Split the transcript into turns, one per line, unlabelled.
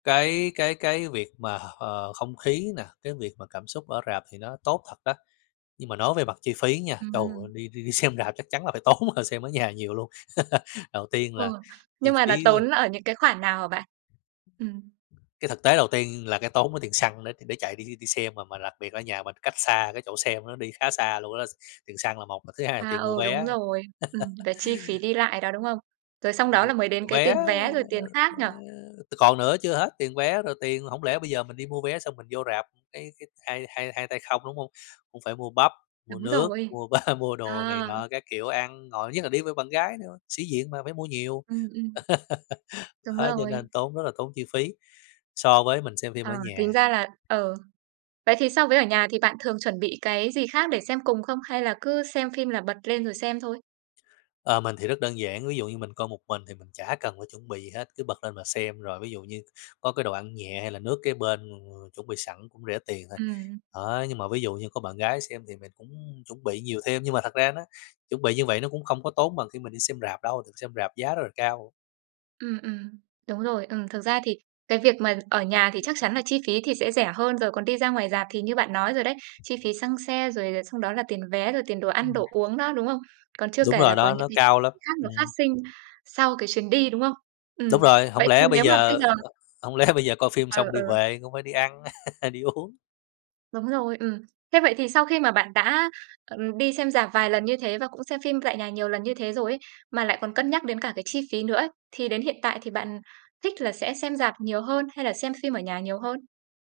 Cái cái cái việc mà, ờ, không khí nè, cái việc mà cảm xúc ở rạp thì nó tốt thật đó. Nhưng mà nói về mặt chi phí nha, trời ơi,
Ừm.
đi đi đi xem rạp chắc chắn là phải tốn hơn xem ở nhà nhiều luôn. Đầu tiên
Ừ.
là chi
Nhưng mà
phí,
nó
ờ
tốn ở những cái khoản nào hả bạn? Ừm.
cái thực tế đầu tiên là cái tốn ở tiền xăng nữa để để chạy đi đi đi xem, mà mà đặc biệt ở nhà mình cách xa cái chỗ xem nữa đi khá xa luôn đó. Tiền xăng là một, mà thứ hai là
À,
tiền mua
ừ, đúng
vé.
rồi. Ừm, về chi phí đi lại đó, đúng không? Rồi xong
Kiểu,
đó
ơ,
là mới
kiểu
đến cái
vé,
tiền
ờ,
vé, rồi tiền khác
ờ
nhỉ?
còn nữa chưa hết, tiền vé rồi tiền hổng lẽ bây giờ mình đi mua vé xong mình vô rạp, cái cái hai hai hai tay không, đúng không? Cũng phải mua bắp, mua
Đúng
nước,
rồi.
mua ba mua đồ này
À!
nọ các kiểu ăn ngồi, nhất là đi với bạn gái nữa, sĩ diện mà phải mua nhiều.
Ừm, ừm. Đúng
Đó, cho nên
rồi.
tốn rất là tốn chi phí, so với mình xem phim ở
À,
nhà.
tính ra là ừ. Vậy thì so với ở nhà thì bạn thường chuẩn bị cái gì khác để xem cùng không? Hay là cứ xem phim là bật lên rồi xem thôi?
Ờ, mình thì rất đơn giản, ví dụ như mình coi một mình thì mình chả cần phải chuẩn bị gì hết, cứ bật lên mà xem, rồi ví dụ như có cái đồ ăn nhẹ hay là nước kế bên mà mà chuẩn bị sẵn cũng rẻ tiền thôi.
Ừm.
Đó, nhưng mà ví dụ như có bạn gái xem thì mình cũng chuẩn bị nhiều thêm, nhưng mà thật ra nó chuẩn bị như vậy nó cũng không có tốn bằng khi mình đi xem rạp đâu, thường xem rạp giá rất là cao.
Ừm, ừm. Đúng rồi. Ừm, thực ra thì cái việc mà ở nhà thì chắc chắn là chi phí thì sẽ rẻ hơn rồi, còn đi ra ngoài rạp thì như bạn nói rồi đấy, chi phí xăng xe, rồi là xong đó là tiền vé, rồi tiền đồ ăn,
Ừm.
đồ uống đó, đúng không? Còn chưa
Đúng
kể
rồi,
là có
nó
những cái
nó
phí
cao lắm,
khác nó phát
ừm.
sinh sau cái chuyến đi, đúng không?
Đúng
Ừm.
rồi, hổng
Vậy thì
lẽ bây
nếu mà bây
giờ
giờ
hổng lẽ bây giờ coi phim
Ừ,
xong đi
ừ.
về? Cũng phải đi ăn, đi uống.
Đúng rồi, ừm. Thế vậy thì sau khi mà bạn đã, ờ, đi xem rạp vài lần như thế và cũng xem phim tại nhà nhiều lần như thế rồi ấy, mà lại còn cân nhắc đến cả cái chi phí nữa ấy, thì đến hiện tại thì bạn thích là sẽ xem rạp nhiều hơn hay là xem phim ở nhà nhiều hơn?